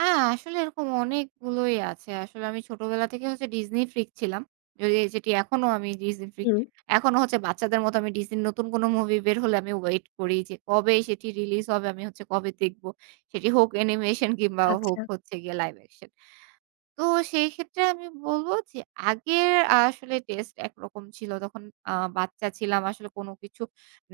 আ আসলে এরকম অনেকগুলোই আছে। আসলে আমি ছোটবেলা থেকে হচ্ছে Disney freak ছিলাম। যয়ে যেটি এখনো আমি Disney freak. হুম। এখনো হচ্ছে বাচ্চাদের মতো Disney র নতুন কোন মুভি বের হলে আমি ওয়েট করি যে, কবে সেটি রিলিজ হবে, আমি হচ্ছে কবে দেখব? সেটি হোক অ্যানিমেশন কিংবা হোক আচ্ছা। হচ্ছে গিয়ে লাইভ অ্যাকশন। তো সেইক্ষেত্রে আমি বলবো যে আগের আসলে টেস্ট একরকম ছিল। তখন আ বাচ্চা ছিলাম, আসলে কোন কিছু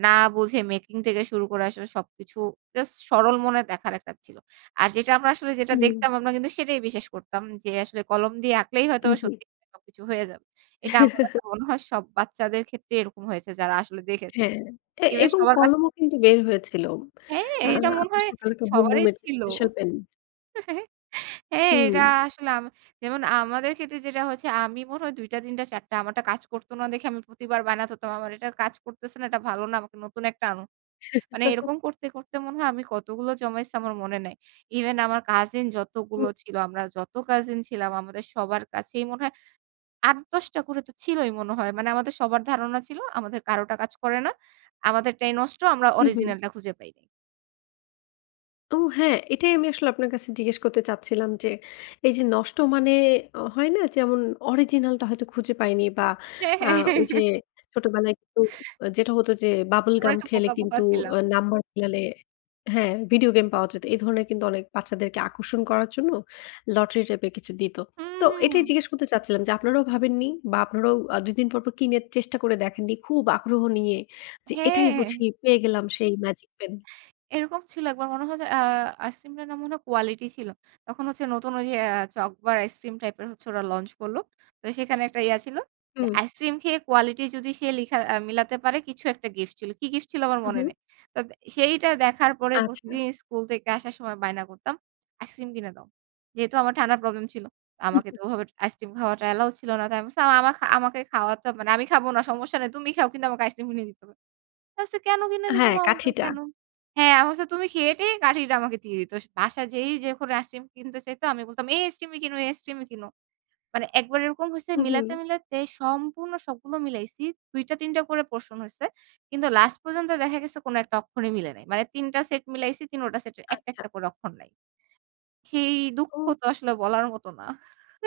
না বুঝে মেকিং থেকে শুরু করে আসলে সবকিছু জাস্ট সরল মনে দেখার একটা ছিল। আর যেটা আমরা আসলে যেটা হুম। দেখতাম আমরা কিন্তু সেটাই বিশ্বাস করতাম যে আসলে কলম দিয়ে আঁকলেই হুম, হয়তোবা জি। সত্যি [unintelligible] সবকিছু হয়ে যাবে। এটা আমার কাছে মনে হয় সব বাচ্চাদের ক্ষেত্রেই এরকম হয়েছে। যারা আসলে দেখেছে। হ্যাঁ, এ এবে এবং সবার কাছে কলমও কিন্তু বের হয়েছিল। হ্যাঁ, আ এটা মনে হয় শাকালাকা বুম সবারই বুমের যে ছিল। Special pen. হ্যাঁ, এটা হুম। আ আসলে যেমন আমাদের ক্ষেত্রে যেটা হচ্ছে, আমি মনে হয় ২ টা, ৩ টা, ৪ টা। আমারটা কাজ করতো না দেখে আমি প্রতিবার বায়না ধরতাম। "আমার এটা কাজ করতেছে না, এটা ভালো না, আমাকে নতুন একটা আনো।" মানে এরকম করতে, করতে মনে হয় আমি কতগুলো জমাইছি আমার মনে নাই। ইভেন আমার কাজিন যতগুলো হুম। ছিল আমরা যত কাজিন ছিলাম আমাদের সবার কাছেই মনে হয় ৮, ১০ টা করে তো ছিলই মনে হয়। মানে আমাদের সবার ধারণা ছিল আমাদের কারোটা কাজ করে না। আমাদেরটাই নষ্ট। আমরা হুম, হুম। অরিজিনালটা খুঁজে পাই নাই। ও, হ্যাঁ, এটাই আমি আসলে আপনার কাছে জিজ্ঞেস করতে চাচ্ছিলাম যে, এইযে নষ্ট, মানে হয় না? যেমন অরিজিনালটা হয়তো খুঁজে পাইনি বা, হ্যাঁ, আ হ্যাঁ, হ্যাঁ, ওইযে হ্যাঁ। ছোটবেলায় খু যেটা হতো যে বাবল আমরা গাম একটু খেলে বোকা, বোকা কিন্তু ছিলাম। নাম্বার মিলালে হ্যাঁ, ভিডিও গেম পাওয়া যেত। এই ধরনের কিন্তু অনেক বাচ্চাদেরকে আকর্ষণ করার জন্য লটারি টাইপের কিছু দিত। হুম, তো এটাই হুম। জিজ্ঞেস করতে চাচ্ছিলাম যে, আপনারাও ভাবেননি? বা, আপনারাও আ ২ দিন পরপর কিনে চেষ্টা করে দেখেননি খুব আগ্রহ নিয়ে যে, "এটাই হ্যাঁ। বুঝি পেয়ে গেলাম সেই ম্যাজিক পেন।"? এরকম ছিল একবার মনে হয়। যে আ আইসক্রিমটা নাম মনে হয় কোয়ালিটি ছিল। তখন হচ্ছে নতুন ওইযে আ চকবার আইসক্রিম টাইপের হচ্ছে ওরা launch করলো। তো সেখানে একটা ইয়া ছিল। যে হুম। আইসিইক্রিম খেয়ে কোয়ালিটি যদি সে লিখা আ মিলাতে পারে কিছু একটা গিফট ছিল। কী গিফট ছিল? আমার হুম, মনে হুম। নেই। তো সেইটা দেখার পরে প্রতিদিন আচ্ছা। স্কুল থেকে আসার সময় বায়না করতাম। "আইসিইক্রিম কিনে দাও।" যেহেতু আমার ঠান্ডার প্রবলেম ছিল, আমাকে তো ওভাবে আইসক্রিম খাওয়াটা অ্যালাউ ছিল না। তো আমি বলছি, "আমা আমাকে খাওয়াতে হবে না। আমি খাবো না, সমস্যা নাই। তুমি খাও। কিন্তু আমাকে আইসক্রিম কিনে দিতে হবে।" বলছে, "কেন কিনে দিবো?" হ্যাঁ, মা বলতো, কাঠিটা। "কেন?" হ্যাঁ। আমি বলছি, "তুমি খেয়ে-টেয়ে কাঠিটা আমাকে দিয়ে দিত।" বাসায় যেই যখন আইসিইক্রিম কিনতে চাইত আমি বলতাম, "এই আইসিইক্রিম কিনো এই আইসক্রিমই কিনো।" মানে একবার এরকম হইছে হুম, হুম। মিলাতে, মিলাতে সম্পূর্ণ সবগুলো মিলাইছি। ২ টা, ৩ টা করে portion হইছে। কিন্তু লাস্ট পর্যন্ত দেখা গেছে কোন একটা অক্ষরই মিলে নাই। মানে ৩ টা সেট মিলাইছি। ৩ টা সেটের ১ টা, ১ আচ্ছা। টা করে অক্ষর নাই, সেই দুঃখ ও! তো আসলে বলার মতো না।